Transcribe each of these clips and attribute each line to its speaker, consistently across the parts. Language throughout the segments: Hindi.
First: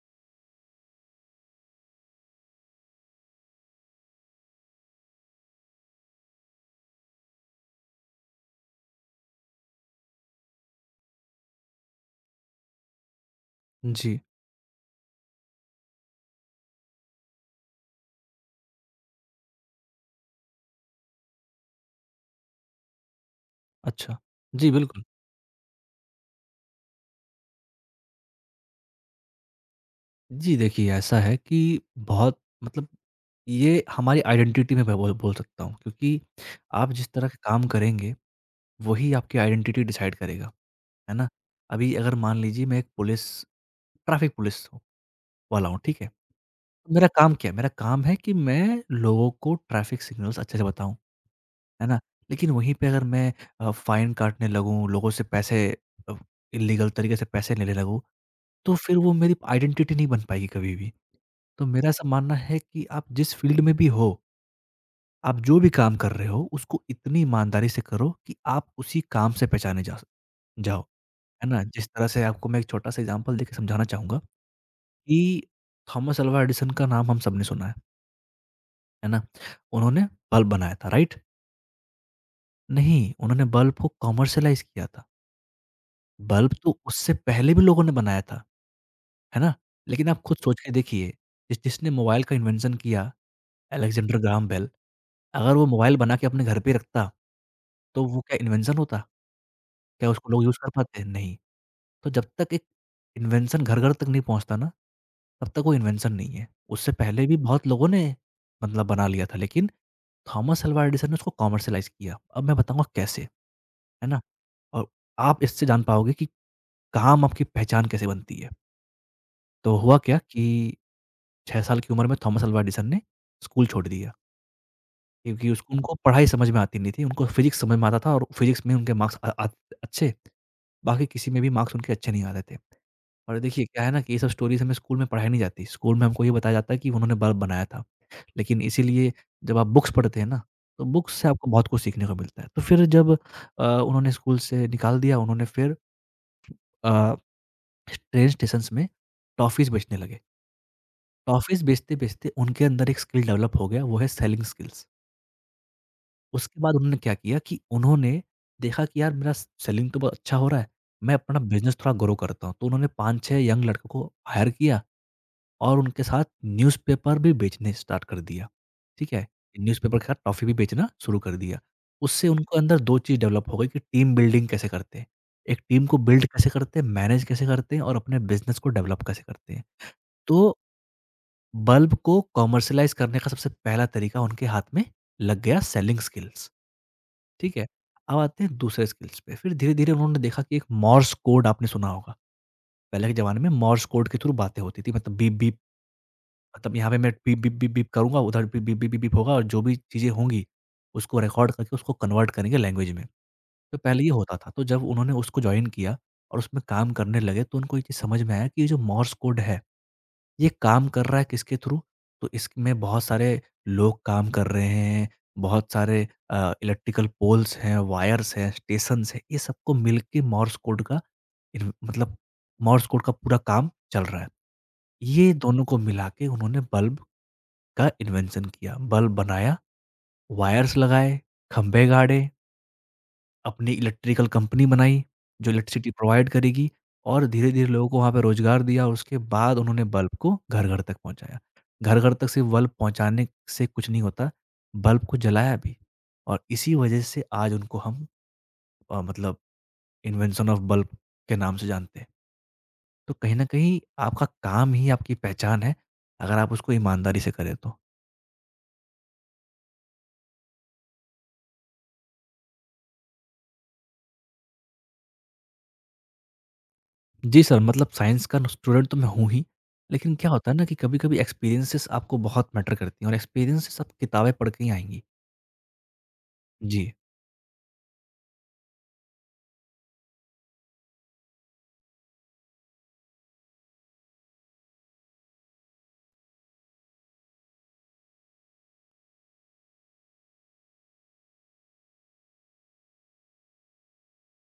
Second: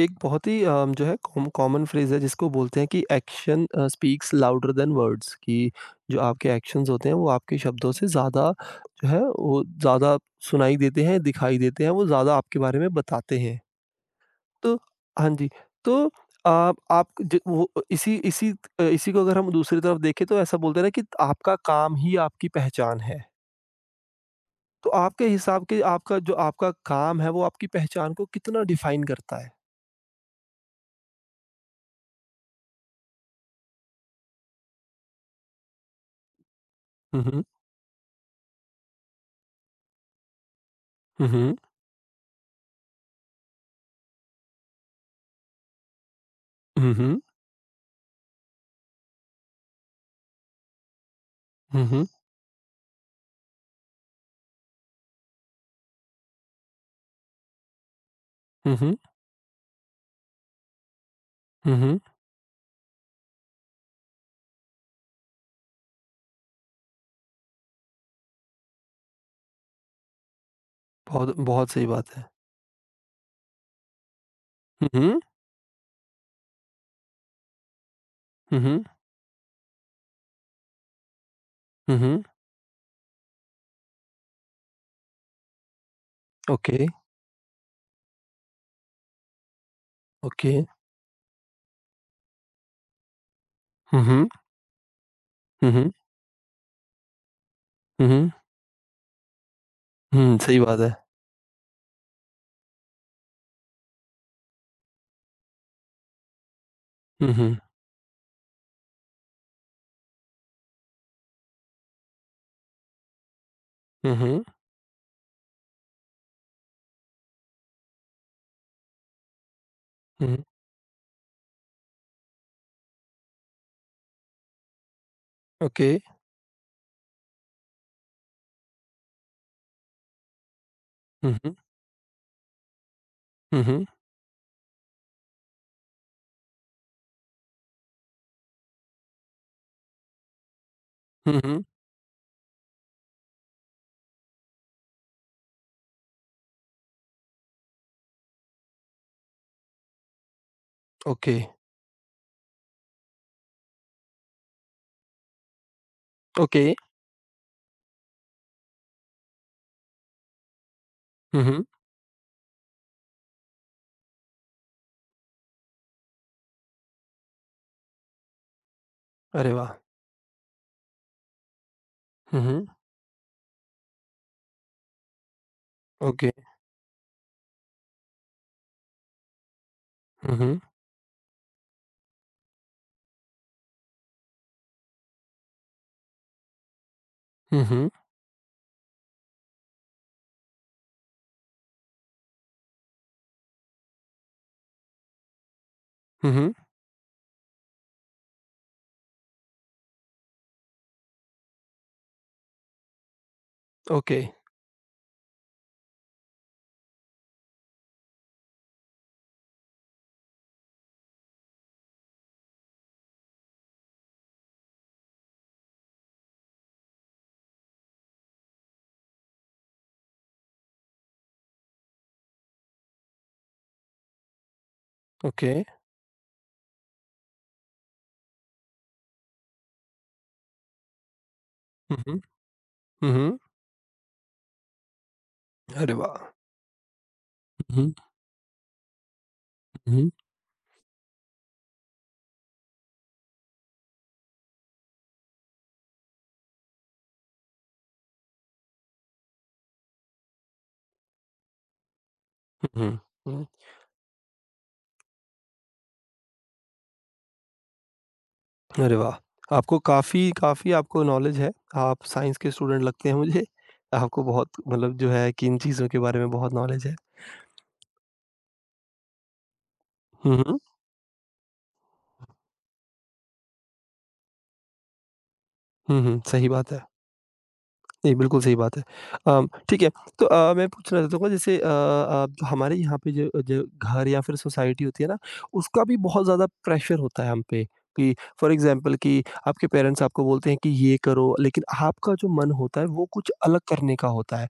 Speaker 1: एक बहुत ही जो है कॉमन फ्रेज़ है जिसको बोलते हैं कि action speaks louder than words कि जो आपके एक्शंस होते हैं वो आपके शब्दों से ज़्यादा जो है वो ज़्यादा सुनाई देते हैं, दिखाई देते हैं, वो ज़्यादा आपके बारे में बताते हैं।
Speaker 2: जी,
Speaker 1: तो हाँ जी, तो आप ज वो इसी इसी इसी को अगर हम दूसरी तरफ देखें तो ऐसा बोलते हैं ना कि आपका काम ही आपकी पहचान है।
Speaker 2: अच्छा। जी,
Speaker 1: तो
Speaker 2: बिल्कुल।
Speaker 1: आपके हिसाब के आपका जो आपका काम है वो आपकी पहचान को कितना डिफ़ाइन करता है?
Speaker 2: जी, देखिए ऐसा है कि बहुत मतलब ये हमारी आइडेंटिटी में मैं बोल बोल सकता हूँ क्योंकि आप जिस
Speaker 1: हुँ,
Speaker 2: तरह के
Speaker 1: हुँ।
Speaker 2: काम करेंगे, वही आपकी आइडेंटिटी डिसाइड करेगा, है ना?
Speaker 1: हुँ, हुँ।
Speaker 2: अभी अगर मान लीजिए मैं एक पुलिस ट्रैफ़िक पुलिस हूँ वाला हूँ, ठीक है? तो
Speaker 1: हुँ,
Speaker 2: मेरा
Speaker 1: हुँ।
Speaker 2: काम क्या है? मेरा काम है कि मैं लोगों को ट्रैफ़िक सिग्नल्स अच्छे से बताऊँ,
Speaker 1: हुँ,
Speaker 2: है ना?
Speaker 1: हुँ।
Speaker 2: लेकिन वहीं पे अगर मैं फ़ाइन काटने लगूँ, लोगों से पैसे अ, इल्लीगल तरीके से पैसे लेने लगूँ, तो
Speaker 1: हुँ, हुँ।
Speaker 2: फिर वो मेरी आइडेंटिटी नहीं बन पाएगी कभी भी। तो
Speaker 1: हुँ,
Speaker 2: मेरा
Speaker 1: हुँ।
Speaker 2: ऐसा मानना है कि आप जिस फ़ील्ड में भी हो, आप जो भी काम कर रहे हो, उसको इतनी ईमानदारी से करो कि आप उसी काम से पहचाने जा स जाओ,
Speaker 1: बहुत
Speaker 2: है ना?
Speaker 1: बहुत सही
Speaker 2: जिस तरह
Speaker 1: बात
Speaker 2: से
Speaker 1: है।
Speaker 2: आपको मैं एक छोटा-सा एग्ज़ाम्पल देके समझाना चाहूँगा
Speaker 1: हुँ, हुँ।
Speaker 2: कि थॉमस अल्वा एडिसन का नाम हम सबने सुना
Speaker 1: हुँ, हुँ।
Speaker 2: है ना? उन्होंने बल्ब बनाया था, राइट?
Speaker 1: हुँ, हुँ।
Speaker 2: नहीं, उन्होंने बल्ब को कमर्शियलाइज़ किया था। बल्ब तो
Speaker 1: ओके,
Speaker 2: उससे पहले भी लोगों ने बनाया था, है ना? लेकिन आप खुद
Speaker 1: ओके।
Speaker 2: सोच के देखिए, जिसने मोबाइल का इन्वेंशन किया,
Speaker 1: हुँ,
Speaker 2: अलेक्जेंडर
Speaker 1: हुँ।
Speaker 2: ग्राहम बेल, अगर वो
Speaker 1: हुँ, हुँ।
Speaker 2: मोबाइल बना के अपने घर पे रखता, तो
Speaker 1: हुँ,
Speaker 2: वो
Speaker 1: हुँ।
Speaker 2: क्या इन्वेंशन होता? क्या उसको
Speaker 1: हुँ,
Speaker 2: लोग यूज़
Speaker 1: सही
Speaker 2: कर
Speaker 1: बात है।
Speaker 2: पाते? नहीं। तो जब तक एक इन्वेंशन घर-घर तक नहीं पहुँचता ना, तब तक वो इन्वेंशन नहीं है। उससे पहले
Speaker 1: हुँ,
Speaker 2: भी
Speaker 1: हुँ।
Speaker 2: बहुत लोगों ने मतलब बना लिया था, लेकिन थॉमस अल्वा एडिसन ने उसको कमर्शियलाइज़ किया। अब मैं बताऊँगा कैसे, है
Speaker 1: हुँ,
Speaker 2: ना?
Speaker 1: हुँ।
Speaker 2: और आप इससे जान पाओगे कि काम आपकी पहचान कैसे बनती है। तो हुआ क्या
Speaker 1: हुँ, हुँ।
Speaker 2: कि 6 साल की उम्र में थॉमस अल्वा एडिसन ने स्कूल छोड़ दिया। क्योंकि उसको
Speaker 1: ओके।
Speaker 2: उनको पढ़ाई समझ में आती नहीं थी, उनको फिज़िक्स समझ में आता था और फिज़िक्स में उनके मार्क्स अ, आत अच्छे, बाकी किसी
Speaker 1: हुँ,
Speaker 2: में भी
Speaker 1: हुँ।
Speaker 2: मार्क्स उनके अच्छे नहीं आते थे। और
Speaker 1: हुँ,
Speaker 2: देखिए क्या
Speaker 1: हुँ।
Speaker 2: है ना कि ये सब स्टोरीज़ हमें स्कूल में पढ़ाई नहीं जाती, स्कूल में हमको ये बताया जाता है कि उन्होंने बल्ब बनाया था। लेकिन इसीलिए जब आप बुक्स पढ़ते हैं ना, तो बुक्स से
Speaker 1: हुँ,
Speaker 2: आपको
Speaker 1: हुँ।
Speaker 2: बहुत कुछ सीखने को मिलता है। तो फिर जब उन्होंने स्कूल से निकाल दिया, उन्होंने फिर अ, ट्रेन स्टेशंस में टॉफ़ीज़ बेचने लगे।
Speaker 1: ओके,
Speaker 2: टॉफ़ीज़ बेचते-बेचते उनके अंदर एक स्किल डेवलप हो गया, वो है सेलिंग स्किल्स। उसके
Speaker 1: ओके।
Speaker 2: बाद उन्होंने क्या किया कि उन्होंने देखा कि यार मेरा सेलिंग तो बहुत अच्छा हो रहा है, मैं अपना
Speaker 1: हुँ, हुँ।
Speaker 2: बिज़नेस थोड़ा ग्रो करता हूँ। तो उन्होंने 5-6 यंग लड़कों को हायर किया और उनके साथ न्यूज़पेपर भी बेचने स्टार्ट कर दिया, ठीक है?
Speaker 1: अरे वाह!
Speaker 2: न्यूज़पेपर के साथ टॉफ़ी भी बेचना शुरू कर दिया। उससे
Speaker 1: हुँ,
Speaker 2: उनको
Speaker 1: हुँ।
Speaker 2: अंदर 2 चीज़ डेवलप हो गई कि टीम बिल्डिंग कैसे करते हैं। एक टीम को बिल्ड
Speaker 1: ओके।
Speaker 2: कैसे करते हैं, मैनेज कैसे करते हैं और अपने बिज़नेस को डेवलप कैसे करते हैं।
Speaker 1: हुँ,
Speaker 2: तो
Speaker 1: हुँ।
Speaker 2: बल्ब को कमर्शियलाइज़ करने का सबसे पहला तरीका उनके हाथ में लग गया सेलिंग स्किल्स। ठीक
Speaker 1: हुँ,
Speaker 2: है?
Speaker 1: हुँ।
Speaker 2: अब आते हैं दूसरे स्किल्स पे, फिर धीरे-धीरे उन्होंने देखा कि एक मोर्स कोड आपने सुना होगा। पहले के ज़माने में मोर्स कोड के थ्रू बातें होती थी, मतलब बीप-बीप,
Speaker 1: हुँ, हुँ।
Speaker 2: मतलब यहाँ पे मैं बीप-बीप-बीप-बीप करूँगा, उधर बीप-बीप-बीप-बीप होगा और जो भी चीज़ें होंगी, उसको रिकॉर्ड करके उसको कन्वर्ट करेंगे लैंग्वेज में। तो पहले ये
Speaker 1: ओके,
Speaker 2: होता था, तो जब उन्होंने उसको जॉइन किया और उसमें काम करने लगे तो उनको ये चीज़ समझ में आया कि ये जो मोर्स कोड है ये काम कर रहा है किसके थ्रू? तो इसमें बहुत सारे लोग काम कर रहे हैं, बहुत सारे इलेक्ट्रिकल पोल्स हैं, वायर्स हैं, स्टेशंस हैं, ये सबको मिल के इन मतलब मोर्स कोड का पूरा काम चल रहा है। ये
Speaker 1: ओके।
Speaker 2: दोनों को मिला के उन्होंने बल्ब का इन्वेंशन किया। बल्ब बनाया, वायर्स लगाए, खंभे
Speaker 1: हुँ,
Speaker 2: गाड़े।
Speaker 1: हुँ। हुँ, हुँ।
Speaker 2: अपनी इलेक्ट्रिकल कंपनी बनाई, जो इलेक्ट्रिसिटी
Speaker 1: अरे वाह!
Speaker 2: प्रोवाइड करेगी और धीरे-धीरे
Speaker 1: हुँ,
Speaker 2: लोगों
Speaker 1: हुँ।
Speaker 2: को वहाँ पे रोज़गार दिया और उसके बाद उन्होंने
Speaker 1: हुँ, हुँ।
Speaker 2: बल्ब को घर-घर तक पहुँचाया। घर-घर तक सिर्फ़ बल्ब पहुँचाने से कुछ नहीं होता, बल्ब को जलाया भी और इसी वजह से आज उनको हम मतलब इन्वेंशन ऑफ बल्ब के नाम से जानते हैं।
Speaker 1: हुँ,
Speaker 2: तो कहीं
Speaker 1: हुँ।
Speaker 2: न
Speaker 1: हुँ।
Speaker 2: कहीं आपका काम ही आपकी पहचान है, अगर आप उसको ईमानदारी से करें तो।
Speaker 1: अरे वाह! आपको काफ़ी काफ़ी आपको नॉलेज है। आप साइंस के स्टूडेंट लगते हैं मुझे। आपको बहुत मतलब जो है कि इन चीज़ों के बारे में बहुत नॉलेज है।
Speaker 2: जी सर, मतलब साइंस का स्टूडेंट तो मैं हूँ ही, लेकिन क्या
Speaker 1: हुँ,
Speaker 2: होता है
Speaker 1: हुँ।
Speaker 2: ना कि कभी-कभी एक्सपीरियंसेस आपको बहुत मैटर करती हैं और एक्सपीरियंसेस आप किताबें पढ़ के ही आएँगी।
Speaker 1: हुँ, हुँ। सही बात है।
Speaker 2: जी।
Speaker 1: ये बिल्कुल सही बात है। ठीक है, तो मैं पूछना चाहता हूँ जैसे आप हमारे यहाँ पे जो जो घर या फिर सोसाइटी होती है ना, उसका भी बहुत ज़्यादा प्रेशर होता है हम पे कि फॉर एग्ज़ाम्पल कि आपके पेरेंट्स आपको बोलते हैं कि ये करो, लेकिन आपका जो मन होता है वो कुछ अलग करने का होता है।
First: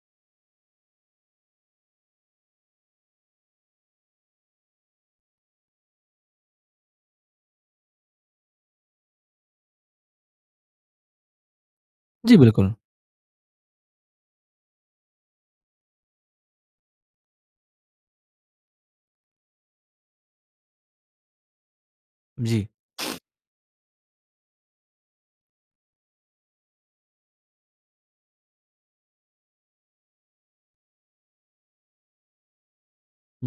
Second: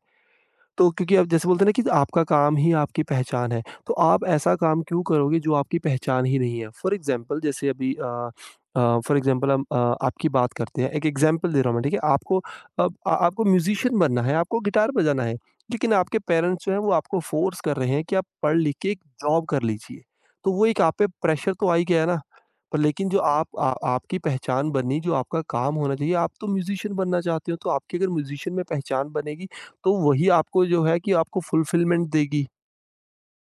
Speaker 1: तो क्योंकि आप जैसे बोलते हैं ना कि आपका काम ही आपकी पहचान है, तो आप ऐसा काम क्यों करोगे जो आपकी पहचान ही नहीं है? फॉर एग्ज़ाम्पल हम अ, आपकी बात करते हैं। एक एग्ज़ाम्पल दे रहा हूँ मैं, ठीक है?
Speaker 2: जी,
Speaker 1: आपको
Speaker 2: बिल्कुल।
Speaker 1: अब आपको म्यूज़िशियन बनना है, आपको गिटार बजाना है, लेकिन आपके पेरेंट्स जो हैं वो आपको फ़ोर्स कर रहे हैं कि आप पढ़ लिख के एक जॉब कर लीजिए। तो वो एक आप पे प्रेशर तो आ ही गया ना।
Speaker 2: जी।
Speaker 1: पर लेकिन जो आपकी पहचान बनी, जो आपका काम होना चाहिए, आप तो म्यूज़िशियन बनना चाहते हो, तो आपकी अगर म्यूज़िशियन में पहचान बनेगी, तो वही आपको जो है कि आपको फुलफ़िलमेंट देगी।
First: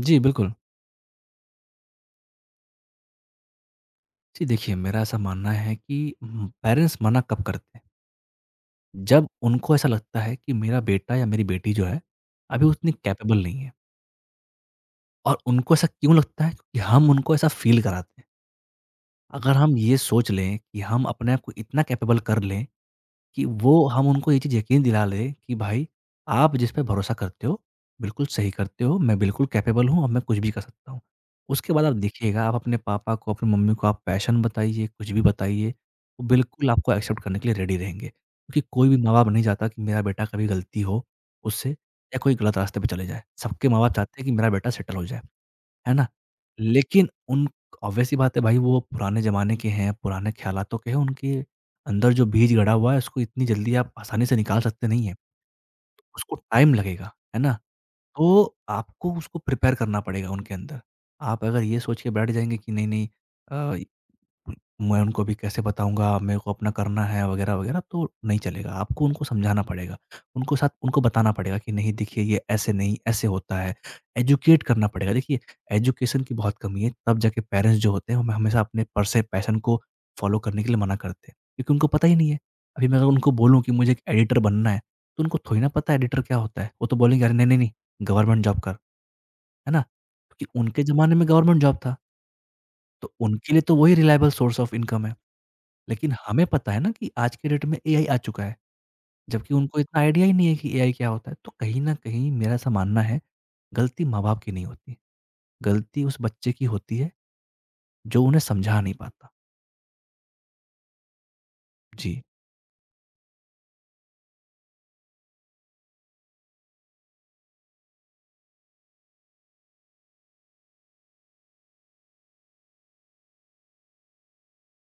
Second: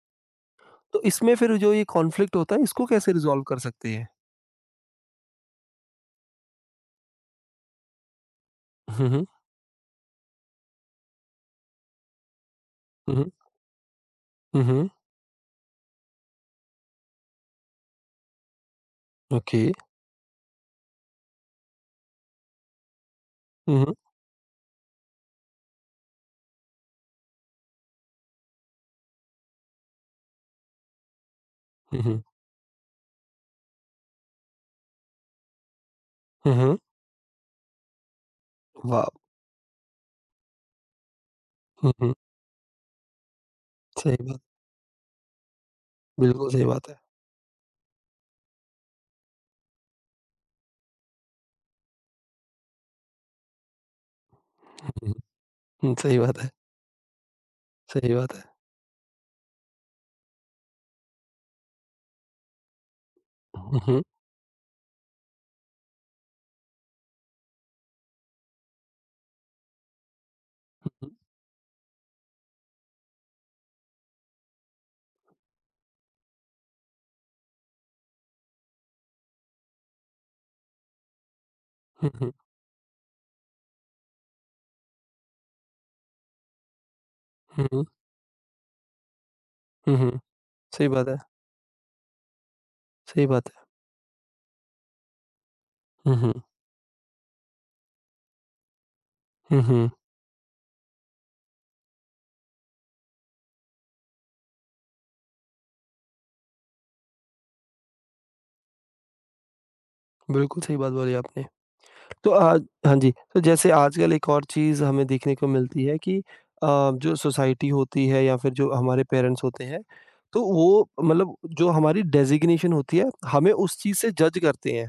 Speaker 2: जी, बिल्कुल।
Speaker 1: तो इसमें फिर जो ये कॉन्फ्लिक्ट होता है, इसको कैसे रिज़ॉल्व कर सकते हैं?
Speaker 2: जी, देखिए मेरा ऐसा मानना है कि पेरेंट्स मना कब करते हैं,
Speaker 1: हुँ, हुँ।
Speaker 2: जब उनको ऐसा लगता है कि मेरा बेटा या मेरी बेटी जो है, अभी उतनी
Speaker 1: हुँ, हुँ।
Speaker 2: कैपेबल नहीं है
Speaker 1: हुँ, हुँ।
Speaker 2: और उनको ऐसा क्यों लगता है कि हम उनको ऐसा फ़ील कराते हैं। अगर
Speaker 1: ओके।
Speaker 2: हम ये सोच लें कि हम अपने आप को इतना कैपेबल कर लें कि वो
Speaker 1: हुँ, हुँ।
Speaker 2: हम उनको ये चीज़ यकीन दिला लें कि भाई, आप जिस पे भरोसा करते हो, बिल्कुल सही करते हो, मैं बिल्कुल कैपेबल हूँ और मैं कुछ भी कर सकता हूँ। उसके बाद आप
Speaker 1: हुँ, हुँ।
Speaker 2: देखिएगा, आप अपने पापा को, अपनी मम्मी को आप पैशन बताइए, कुछ भी बताइए, वो
Speaker 1: हुँ,
Speaker 2: बिल्कुल
Speaker 1: हुँ।
Speaker 2: आपको एक्सेप्ट करने के लिए रेडी रहेंगे। क्योंकि कोई भी
Speaker 1: वाव!
Speaker 2: माँ-बाप नहीं चाहता कि मेरा बेटा कभी गलती हो उससे
Speaker 1: हुँ, हुँ।
Speaker 2: या कोई गलत रास्ते पे चले जाए। सबके माँ-बाप चाहते
Speaker 1: सही
Speaker 2: हैं कि
Speaker 1: बात।
Speaker 2: मेरा बेटा सेटल हो जाए। है ना?
Speaker 1: बिल्कुल सही बात है।
Speaker 2: लेकिन उन ऑब्वियस सी बात है भाई वो पुराने ज़माने के हैं, पुराने ख़्यालातों के हैं, उनके अंदर जो बीज गड़ा हुआ है उसको इतनी जल्दी आप आसानी से निकाल सकते
Speaker 1: हुँ,
Speaker 2: नहीं
Speaker 1: हुँ।
Speaker 2: हैं।
Speaker 1: हुँ, सही
Speaker 2: उसको
Speaker 1: बात है।
Speaker 2: टाइम लगेगा, है ना?
Speaker 1: सही बात है।
Speaker 2: तो आपको उसको प्रिपेयर करना पड़ेगा उनके अंदर। आप अगर ये सोच के बैठ जाएँगे कि नहीं, नहीं, अ,
Speaker 1: हुँ, हुँ।
Speaker 2: मैं उनको अभी कैसे बताऊँगा, मेरे को अपना करना है वगैरह-वगैरह तो नहीं चलेगा। आपको उनको समझाना पड़ेगा। उनको साथ
Speaker 1: हुँ,
Speaker 2: उनको
Speaker 1: हुँ।
Speaker 2: बताना पड़ेगा कि नहीं देखिए ये ऐसे नहीं, ऐसे होता है। एजुकेट करना पड़ेगा। देखिए एजुकेशन की बहुत कमी है तब जाके पेरेंट्स जो होते हैं हमें हमेशा अपने पर से पैशन को फ़ॉलो करने के लिए मना करते हैं, क्योंकि उनको पता ही नहीं है। अभी मैं अगर उनको बोलूँ कि मुझे एक एडिटर बनना है, तो उनको थोड़ी ना पता है एडिटर क्या होता है। वो तो बोलेंगे अरे नहीं, नहीं,
Speaker 1: हुँ,
Speaker 2: नहीं,
Speaker 1: हुँ।
Speaker 2: गवर्नमेंट जॉब कर, है ना?
Speaker 1: हुँ, हुँ।
Speaker 2: क्योंकि उनके
Speaker 1: सही बात
Speaker 2: ज़माने
Speaker 1: है।
Speaker 2: में गवर्नमेंट जॉब था, तो
Speaker 1: सही बात
Speaker 2: उनके लिए
Speaker 1: है।
Speaker 2: तो वही रिलायबल सोर्स ऑफ इनकम है। लेकिन
Speaker 1: हुँ, हुँ।
Speaker 2: हमें पता है ना कि आज के डेट में एआई आ चुका है, जबकि
Speaker 1: हुँ,
Speaker 2: उनको
Speaker 1: हुँ।
Speaker 2: इतना आइडिया ही नहीं है कि एआई क्या होता है। तो कहीं न कहीं मेरा ऐसा मानना है, गलती माँ-बाप की नहीं होती, गलती उस बच्चे की होती है जो उन्हें समझा नहीं पाता।
Speaker 1: बिल्कुल सही बात बोली आपने।
Speaker 2: जी,
Speaker 1: तो आज हाँ जी, तो जैसे आजकल एक और चीज़ हमें देखने को मिलती है कि अ, जो सोसाइटी होती है या फिर जो हमारे पेरेंट्स होते हैं, तो वो मतलब जो हमारी डेज़िग्नेशन होती है, हमें उस चीज़ से जज करते हैं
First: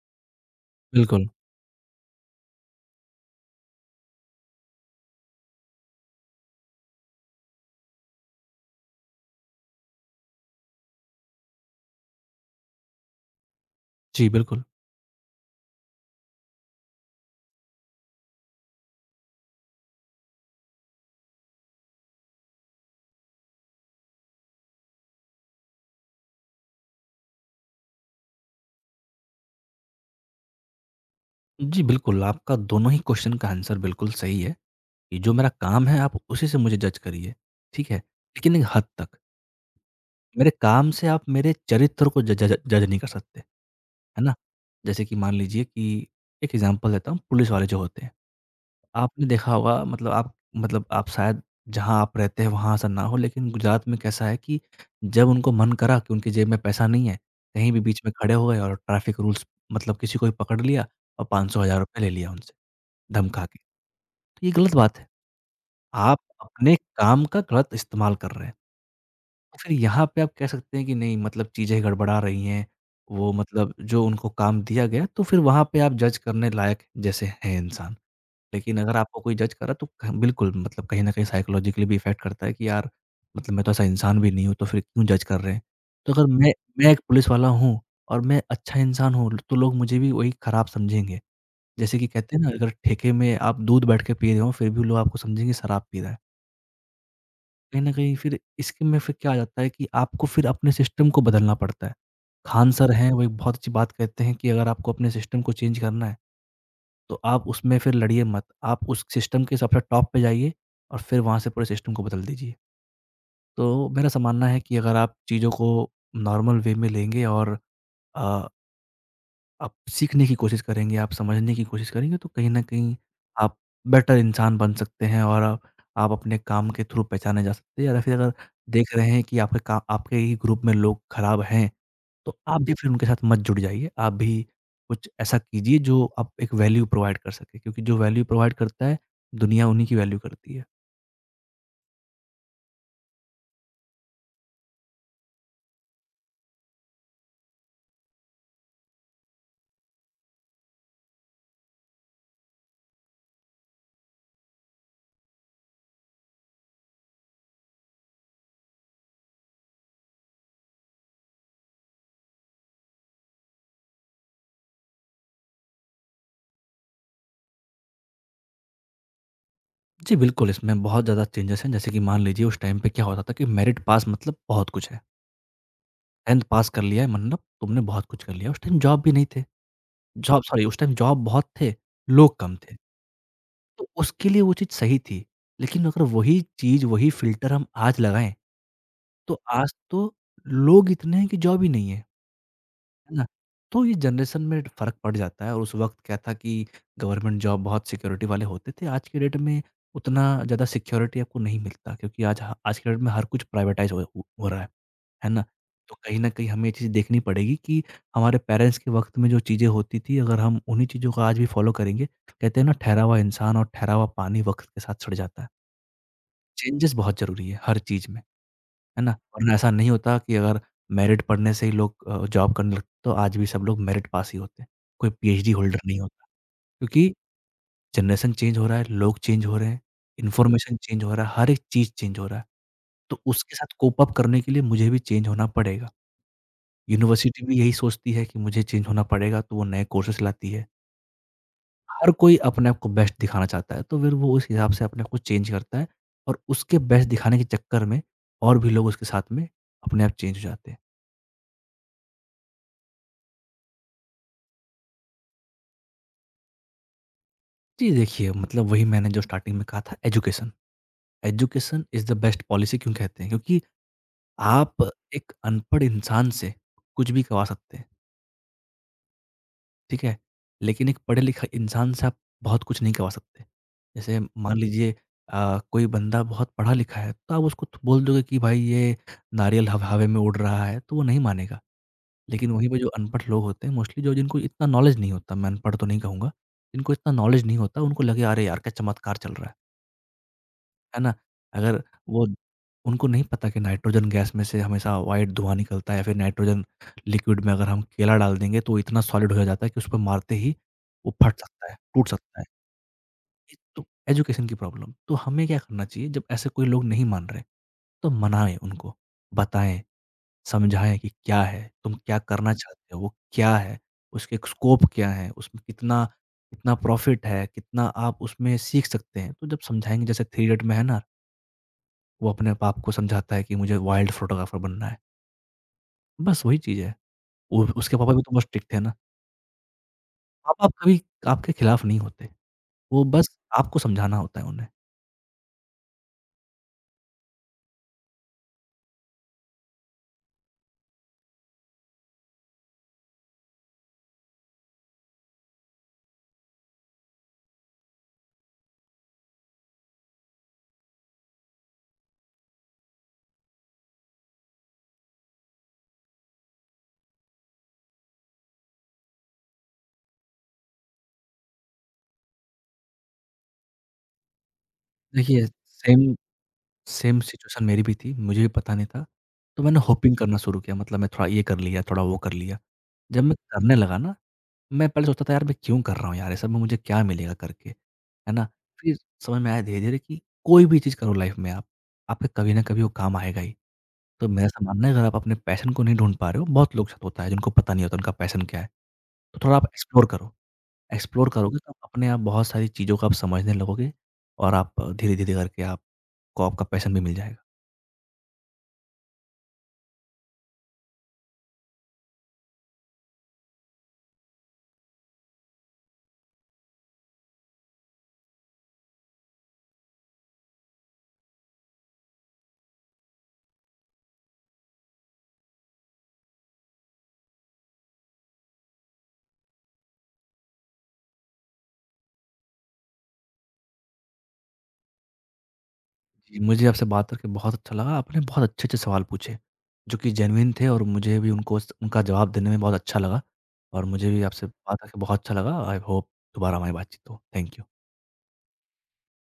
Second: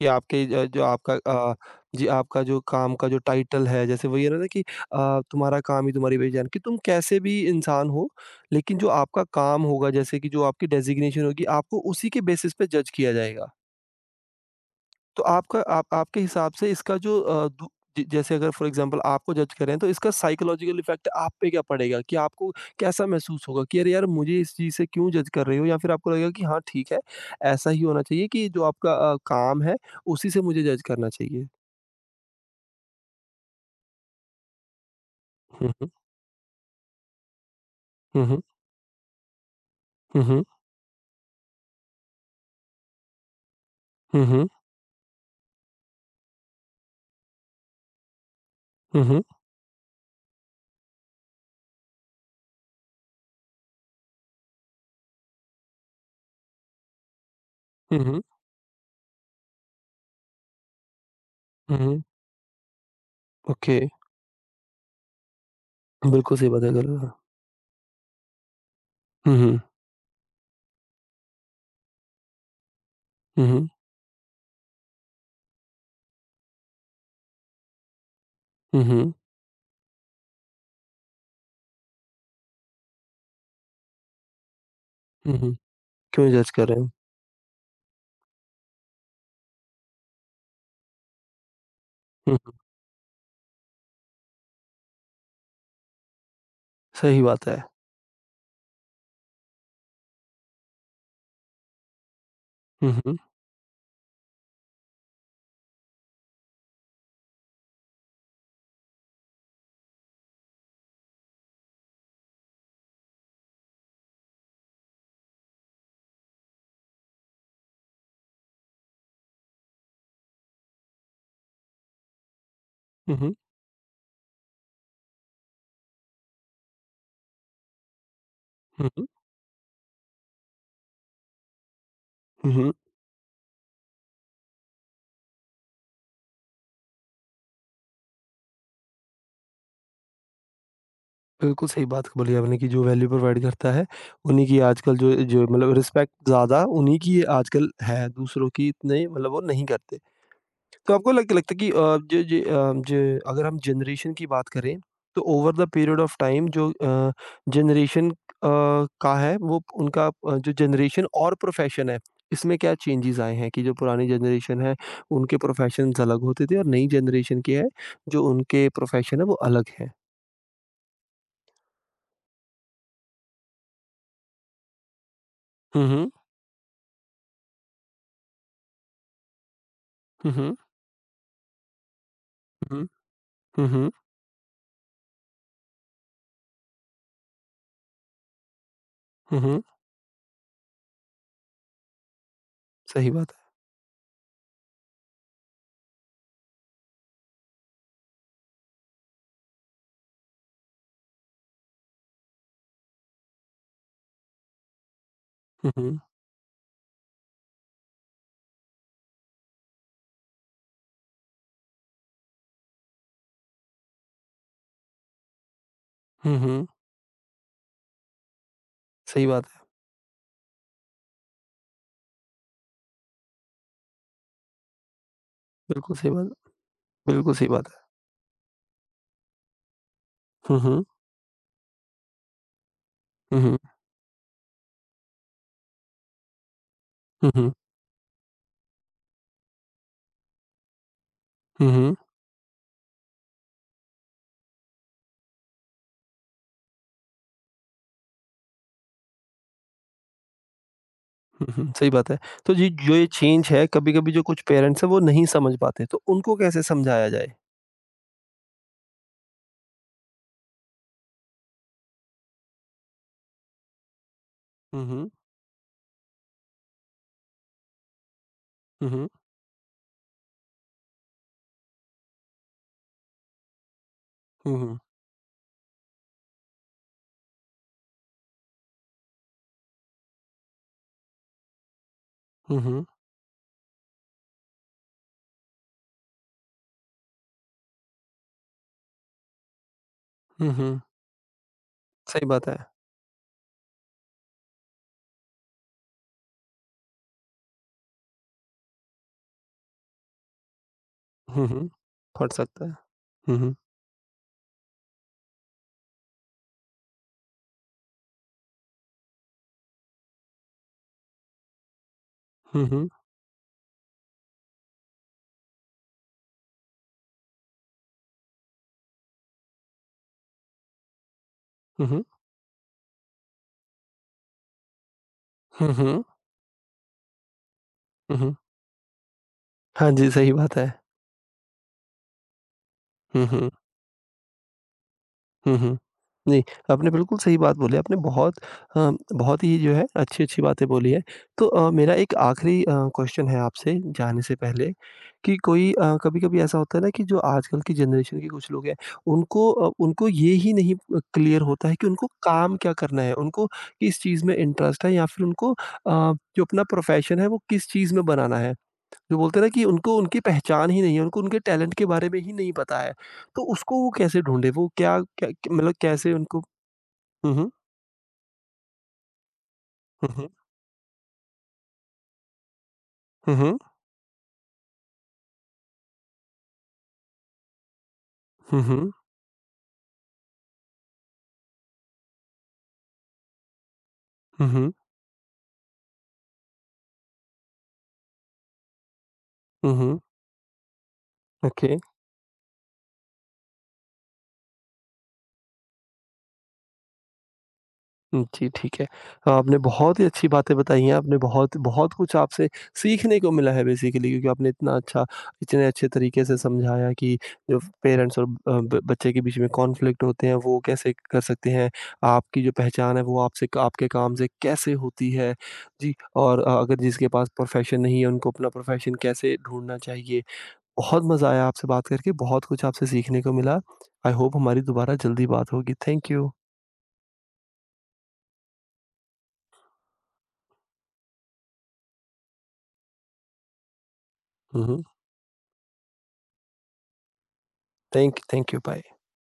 Speaker 1: कि आपके ज
Speaker 2: बिल्कुल।
Speaker 1: अ, जी आपका जो काम का जो टाइटल है, जैसे वही है ना कि तुम्हारा काम ही तुम्हारी पहचान कि तुम कैसे भी इंसान हो, लेकिन जो आपका काम होगा, जैसे कि जो आपकी डेज़िग्नेशन होगी, आपको उसी के बेसिस पे जज किया जाएगा।
Speaker 2: जी, बिल्कुल।
Speaker 1: तो आपका आप आपके हिसाब से इसका जो अ, दू ज जैसे अगर फॉर एग्ज़ाम्पल आपको जज करें तो इसका साइकोलॉजिकल इफ़ेक्ट आप पे क्या पड़ेगा? कि आपको कैसा महसूस होगा कि अरे यार मुझे इस चीज़ से क्यों जज कर रहे हो? या फिर आपको लगेगा कि हाँ ठीक है, ऐसा ही होना चाहिए कि जो आपका काम है उसी से मुझे जज करना चाहिए?
Speaker 2: जी, बिल्कुल, आपका दोनों ही क्वेश्चन का आंसर बिल्कुल सही है, कि जो मेरा
Speaker 1: हुँ,
Speaker 2: काम
Speaker 1: हुँ।
Speaker 2: है आप उसी से मुझे जज करिए, ठीक है?
Speaker 1: हुँ, हुँ।
Speaker 2: लेकिन एक हद तक,
Speaker 1: हुँ, हुँ।
Speaker 2: मेरे काम से आप मेरे चरित्र को ज ज जज नहीं कर सकते, है
Speaker 1: हुँ,
Speaker 2: ना?
Speaker 1: हुँ।
Speaker 2: जैसे कि मान लीजिए कि एक एग्ज़ाम्पल देता हूँ, पुलिस वाले जो होते हैं।
Speaker 1: हुँ, हुँ।
Speaker 2: आपने देखा होगा, मतलब आप शायद जहाँ आप रहते हैं वहाँ ऐसा ना हो, लेकिन गुजरात में कैसा है कि जब उनको मन करा कि उनकी जेब में पैसा नहीं है, कहीं भी
Speaker 1: हुँ,
Speaker 2: बीच में
Speaker 1: हुँ।
Speaker 2: खड़े हो गए और ट्रैफिक रूल्स मतलब किसी को भी पकड़ लिया और 500 हज़ार
Speaker 1: हुँ,
Speaker 2: रुपए
Speaker 1: हुँ।
Speaker 2: ले लिया उनसे धमका के।
Speaker 1: ओके,
Speaker 2: तो ये गलत बात है, आप
Speaker 1: बिल्कुल सही बात है
Speaker 2: अपने
Speaker 1: अगर
Speaker 2: काम का गलत इस्तेमाल कर रहे हैं।
Speaker 1: हुँ,
Speaker 2: तो
Speaker 1: हुँ।
Speaker 2: फिर यहाँ पे आप कह सकते हैं कि नहीं मतलब चीज़ें गड़बड़ा रही हैं, वो
Speaker 1: हुँ, हुँ।
Speaker 2: मतलब जो उनको काम दिया गया तो फिर वहाँ पे आप जज करने लायक जैसे हैं इंसान। लेकिन
Speaker 1: हुँ,
Speaker 2: अगर
Speaker 1: हुँ।
Speaker 2: आपको कोई जज कर रहा है, तो क बिल्कुल मतलब कहीं न कहीं साइकोलॉजिकली भी इफ़ेक्ट करता है कि यार मतलब मैं तो ऐसा इंसान भी नहीं हूँ, तो फिर क्यों जज
Speaker 1: हुँ,
Speaker 2: कर रहे
Speaker 1: हुँ।
Speaker 2: हैं। तो अगर
Speaker 1: क्यों जज
Speaker 2: मैं
Speaker 1: कर रहे हो?
Speaker 2: मैं एक पुलिस वाला हूँ और मैं अच्छा इंसान हूँ, तो लोग मुझे भी वही खराब समझेंगे। जैसे कि कहते
Speaker 1: हुँ,
Speaker 2: हैं ना
Speaker 1: हुँ।
Speaker 2: अगर ठेके में आप दूध बैठ के पी रहे हो, फिर भी लोग आपको समझेंगे शराब पी रहा है।
Speaker 1: सही बात है।
Speaker 2: कहीं न कहीं फिर इसके में फिर क्या आ जाता है कि आपको फिर अपने सिस्टम को बदलना पड़ता है। खान सर
Speaker 1: हुँ,
Speaker 2: हैं,
Speaker 1: हुँ।
Speaker 2: वो एक बहुत अच्छी बात कहते हैं कि अगर आपको अपने सिस्टम को चेंज करना है तो आप उसमें फिर लड़िए मत। आप उस सिस्टम के सबसे टॉप पे जाइए और फिर वहाँ से पूरे सिस्टम को बदल दीजिए। तो मेरा ऐसा मानना है कि अगर आप चीज़ों को नॉर्मल वे में लेंगे और अ आप सीखने की कोशिश करेंगे, आप समझने की कोशिश करेंगे तो कहीं न कहीं
Speaker 1: हुँ, हुँ।
Speaker 2: आप बेटर इंसान बन सकते हैं और आप अपने काम के थ्रू पहचाने जा सकते हैं या फिर अगर
Speaker 1: हुँ,
Speaker 2: देख
Speaker 1: हुँ।
Speaker 2: रहे हैं कि आपके ही ग्रुप में लोग खराब हैं, तो
Speaker 1: हुँ,
Speaker 2: आप
Speaker 1: हुँ।
Speaker 2: भी फिर उनके साथ मत जुड़ जाइए। आप भी कुछ ऐसा कीजिए जो आप एक वैल्यू प्रोवाइड कर सकें क्योंकि जो वैल्यू प्रोवाइड करता है, दुनिया उन्हीं की वैल्यू करती है।
Speaker 1: बिल्कुल सही बात बोली आपने कि जो वैल्यू प्रोवाइड करता है, उन्हीं की आजकल जो जो मतलब रिस्पेक्ट ज़्यादा उन्हीं की आजकल है, दूसरों की इतने मतलब वो नहीं करते। तो आपको लग लगता है कि जो जो अ, जो अगर हम जनरेशन की बात करें, तो over the period of time जो जनरेशन अ, का है वो उनका जो जनरेशन और प्रोफ़ेशन है, इसमें क्या चेंजेज़ आए हैं कि जो पुरानी जनरेशन है, उनके प्रोफ़ेशन्स अलग होते थे और नई जनरेशन की है, जो उनके प्रोफ़ेशन है वो अलग है?
Speaker 2: जी बिल्कुल, इसमें बहुत ज़्यादा चेंजेस हैं। जैसे कि मान लीजिए उस टाइम पे क्या होता था कि मेरिट पास मतलब बहुत कुछ है।
Speaker 1: हुँ, हुँ।
Speaker 2: 10th पास कर लिया है मतलब तुमने बहुत कुछ कर लिया। उस टाइम जॉब भी नहीं थे।
Speaker 1: हुँ,
Speaker 2: जॉब
Speaker 1: हुँ।
Speaker 2: सॉरी, उस टाइम जॉब बहुत थे, लोग कम थे।
Speaker 1: हुँ। हुँ,
Speaker 2: तो
Speaker 1: हुँ।
Speaker 2: उसके लिए वो चीज़ सही थी, लेकिन अगर वही चीज़, वही फ़िल्टर हम आज लगाएँ,
Speaker 1: हुँ,
Speaker 2: तो
Speaker 1: हुँ।
Speaker 2: आज तो लोग इतने हैं कि जॉब ही नहीं है।
Speaker 1: सही
Speaker 2: है ना?
Speaker 1: बात है।
Speaker 2: तो ये जनरेशन में फ़र्क पड़ जाता है। और उस वक़्त क्या था कि गवर्नमेंट जॉब बहुत सिक्योरिटी वाले होते थे, आज के डेट में उतना ज़्यादा सिक्योरिटी आपको नहीं मिलता, क्योंकि आज के डेट में हर कुछ प्राइवेटाइज़ हो रहा है ना?
Speaker 1: हुँ,
Speaker 2: तो
Speaker 1: हुँ।
Speaker 2: कहीं न कहीं हमें ये चीज़ देखनी पड़ेगी कि हमारे पेरेंट्स के वक़्त में जो चीज़ें होती थी, अगर हम उन्हीं चीज़ों को आज भी फ़ॉलो करेंगे, कहते हैं ना, ठहरा हुआ इंसान और ठहरा हुआ पानी वक़्त के साथ सड़ जाता है।
Speaker 1: हुँ, हुँ।
Speaker 2: चेंजेस बहुत ज़रूरी है हर चीज़ में। है ना?
Speaker 1: सही बात
Speaker 2: वरना
Speaker 1: है।
Speaker 2: ऐसा नहीं होता कि अगर मेरिट पढ़ने से ही लोग जॉब करने लगते तो आज भी सब लोग मेरिट पास ही होते हैं। कोई पीएचडी होल्डर
Speaker 1: बिल्कुल
Speaker 2: नहीं
Speaker 1: सही
Speaker 2: होता।
Speaker 1: बात
Speaker 2: क्योंकि
Speaker 1: बिल्कुल सही बात है।
Speaker 2: जनरेशन चेंज हो रहा है, लोग चेंज हो रहे हैं,
Speaker 1: हुँ,
Speaker 2: इन्फॉर्मेशन
Speaker 1: हुँ।
Speaker 2: चेंज हो रहा है, हर एक चीज़ चेंज हो रहा है। तो
Speaker 1: हुँ,
Speaker 2: उसके
Speaker 1: हुँ।
Speaker 2: साथ कोप अप करने के लिए मुझे भी चेंज होना पड़ेगा।
Speaker 1: हुँ,
Speaker 2: यूनिवर्सिटी
Speaker 1: हुँ।
Speaker 2: भी यही सोचती है कि मुझे चेंज होना पड़ेगा, तो वो नए कोर्सेज़ लाती है।
Speaker 1: हुँ, हुँ।
Speaker 2: हर कोई अपने आप को बेस्ट दिखाना चाहता है, तो फिर वो उस हिसाब से अपने आप को चेंज करता है और उसके बेस्ट दिखाने के चक्कर में और भी लोग उसके साथ में अपने आप चेंज हो जाते हैं।
Speaker 1: हुँ, हुँ। सही बात है। तो जी जो ये चेंज है कभी-कभी जो कुछ पेरेंट्स हैं वो नहीं समझ पाते, तो उनको कैसे समझाया जाए?
Speaker 2: जी, देखिए, मतलब वही मैंने जो स्टार्टिंग में कहा था, education. Education is the best policy क्यों कहते हैं? क्योंकि
Speaker 1: हुँ,
Speaker 2: आप
Speaker 1: हुँ।
Speaker 2: एक अनपढ़ इंसान से कुछ भी करवा सकते हैं,
Speaker 1: हुँ, हुँ।
Speaker 2: ठीक है? लेकिन एक पढ़े-लिखा इंसान से आप बहुत कुछ नहीं करवा सकते। जैसे
Speaker 1: हुँ,
Speaker 2: मान
Speaker 1: हुँ।
Speaker 2: लीजिए कोई बंदा बहुत पढ़ा-लिखा है, तो आप उसको थ बोल दोगे कि भाई ये नारियल हव हवा में उड़ रहा है, तो वो नहीं मानेगा। लेकिन
Speaker 1: हुँ,
Speaker 2: वहीं पे
Speaker 1: हुँ।
Speaker 2: जो अनपढ़ लोग होते हैं, मोस्टली जो जिनको इतना नॉलेज नहीं होता, मैं अनपढ़ तो नहीं कहूँगा, जिनको इतना नॉलेज नहीं होता, उनको लगे अरे यार! क्या चमत्कार चल रहा है।
Speaker 1: हुँ, हुँ।
Speaker 2: है ना? अगर वो
Speaker 1: सही बात है।
Speaker 2: उनको नहीं पता कि नाइट्रोजन गैस में से हमेशा व्हाइट धुआँ निकलता है या फिर नाइट्रोजन लिक्विड में अगर हम केला डाल देंगे तो इतना सॉलिड हो जाता है कि उस पर मारते ही वो फट
Speaker 1: हुँ, हुँ।
Speaker 2: सकता है, टूट
Speaker 1: फट
Speaker 2: सकता है।
Speaker 1: सकता है। हुँ, हुँ।
Speaker 2: ये तो एजुकेशन की प्रॉब्लम। तो हमें क्या करना चाहिए जब ऐसे कोई लोग नहीं मान रहे, तो मनाएँ उनको, बताएँ, समझाएँ कि क्या है, तुम क्या करना
Speaker 1: हुँ, हुँ।
Speaker 2: चाहते हो, वो क्या है, उसके स्कोप क्या है, उसमें कितना कितना प्रॉफ़िट है, कितना आप उसमें सीख सकते हैं। तो जब समझाएँगे, जैसे 3 इडियट में है ना,
Speaker 1: हुँ, हुँ।
Speaker 2: वो अपने पाप को समझाता है कि मुझे वाइल्ड फ़ोटोग्राफ़र बनना है।
Speaker 1: हुँ, हुँ।
Speaker 2: बस वही चीज़ है। उ उसके पापा
Speaker 1: हुँ,
Speaker 2: भी तो
Speaker 1: हुँ।
Speaker 2: बहुत स्ट्रिक्ट थे ना।
Speaker 1: हाँ जी, सही बात है।
Speaker 2: पापा कभी आपके खिलाफ नहीं होते। वो
Speaker 1: हुँ,
Speaker 2: बस
Speaker 1: हुँ।
Speaker 2: आपको समझाना होता है उन्हें।
Speaker 1: हुँ, हुँ। नहीं, आपने बिल्कुल सही बात बोली। आपने बहुत अ, बहुत ही जो है अच्छी-अच्छी बातें बोली हैं। तो मेरा एक आखिरी क्वेश्चन है आपसे जाने से पहले कि कोई कभी-कभी ऐसा होता है ना कि जो आजकल की जनरेशन के कुछ लोग हैं, उनको उनको ये ही नहीं क्लियर होता है कि उनको काम क्या करना है, उनको किस चीज़ में इंटरेस्ट है या फिर उनको जो अपना प्रोफ़ेशन है वो किस चीज़ में बनाना है। जो बोलते हैं ना कि उनको उनकी पहचान ही नहीं है, उनको उनके टैलेंट के बारे में ही नहीं पता है। तो उसको वो कैसे ढूँढे? वो क्या क्या
Speaker 2: देखिए,
Speaker 1: क्या- मतलब
Speaker 2: सेम
Speaker 1: कैसे उनको
Speaker 2: सेम
Speaker 1: हुँ, हुँ।
Speaker 2: सिचुएशन मेरी भी थी। मुझे भी पता नहीं था। तो मैंने
Speaker 1: हुँ,
Speaker 2: होपिंग
Speaker 1: हुँ।
Speaker 2: करना शुरू किया, मतलब मैं थोड़ा ये कर लिया, थोड़ा वो कर लिया। जब
Speaker 1: हुँ,
Speaker 2: मैं
Speaker 1: हुँ।
Speaker 2: करने लगा ना, मैं पहले सोचता था यार मैं क्यों कर रहा हूँ, यार ये सब में मुझे क्या मिलेगा करके, है ना?
Speaker 1: हुँ, हुँ।
Speaker 2: फिर समझ में आया धीरे-धीरे कि कोई भी चीज़ करो लाइफ़ में आप, आपके कभी ना कभी वो काम आएगा ही। तो मेरा
Speaker 1: हुँ,
Speaker 2: ऐसा
Speaker 1: हुँ।
Speaker 2: मानना है, अगर आप अपने पैशन को नहीं ढूँढ पा रहे हो, बहुत लोग के साथ होता है जिनको पता नहीं होता उनका पैशन क्या है। तो थोड़ा आप
Speaker 1: हुँ, हुँ।
Speaker 2: एक्सप्लोर करो, एक्सप्लोर करोगे तो
Speaker 1: ओके।
Speaker 2: आप अपने आप बहुत सारी चीज़ों को आप समझने लगोगे और आप धीरे-धीरे करके आपको आपका पैशन भी मिल जाएगा।
Speaker 1: हुँ, जी, ठीक है। तो आपने बहुत ही अच्छी बातें बताई हैं, आपने बहुत बहुत कुछ आपसे सीखने को मिला है बेसिकली क्योंकि आपने इतना अच्छा इतने अच्छे तरीके से समझाया कि जो पेरेंट्स और ब बच्चे के बीच में कॉन्फ्लिक्ट होते हैं, वो कैसे कर सकते हैं। आपकी जो पहचान है, वो आपसे आपके काम से कैसे होती है। जी, और अगर जिसके पास प्रोफ़ेशन नहीं है, उनको अपना प्रोफ़ेशन कैसे ढूँढना चाहिए। बहुत मज़ा आया आपसे बात करके, बहुत कुछ आपसे सीखने को मिला। आई होप हमारी दोबारा जल्दी बात होगी। Thank you.
Speaker 2: जी, मुझे आपसे बात करके बहुत अच्छा लगा, आपने बहुत अच्छे-अच्छे सवाल पूछे, जो कि जेनुइन थे और मुझे भी उनको स उनका जवाब देने में बहुत अच्छा लगा और मुझे भी आपसे
Speaker 1: हुँ,
Speaker 2: बात
Speaker 1: हुँ।
Speaker 2: करके बहुत अच्छा लगा। आई होप दोबारा हमारी बातचीत हो। Thank you.
Speaker 1: Thank thank you, bye.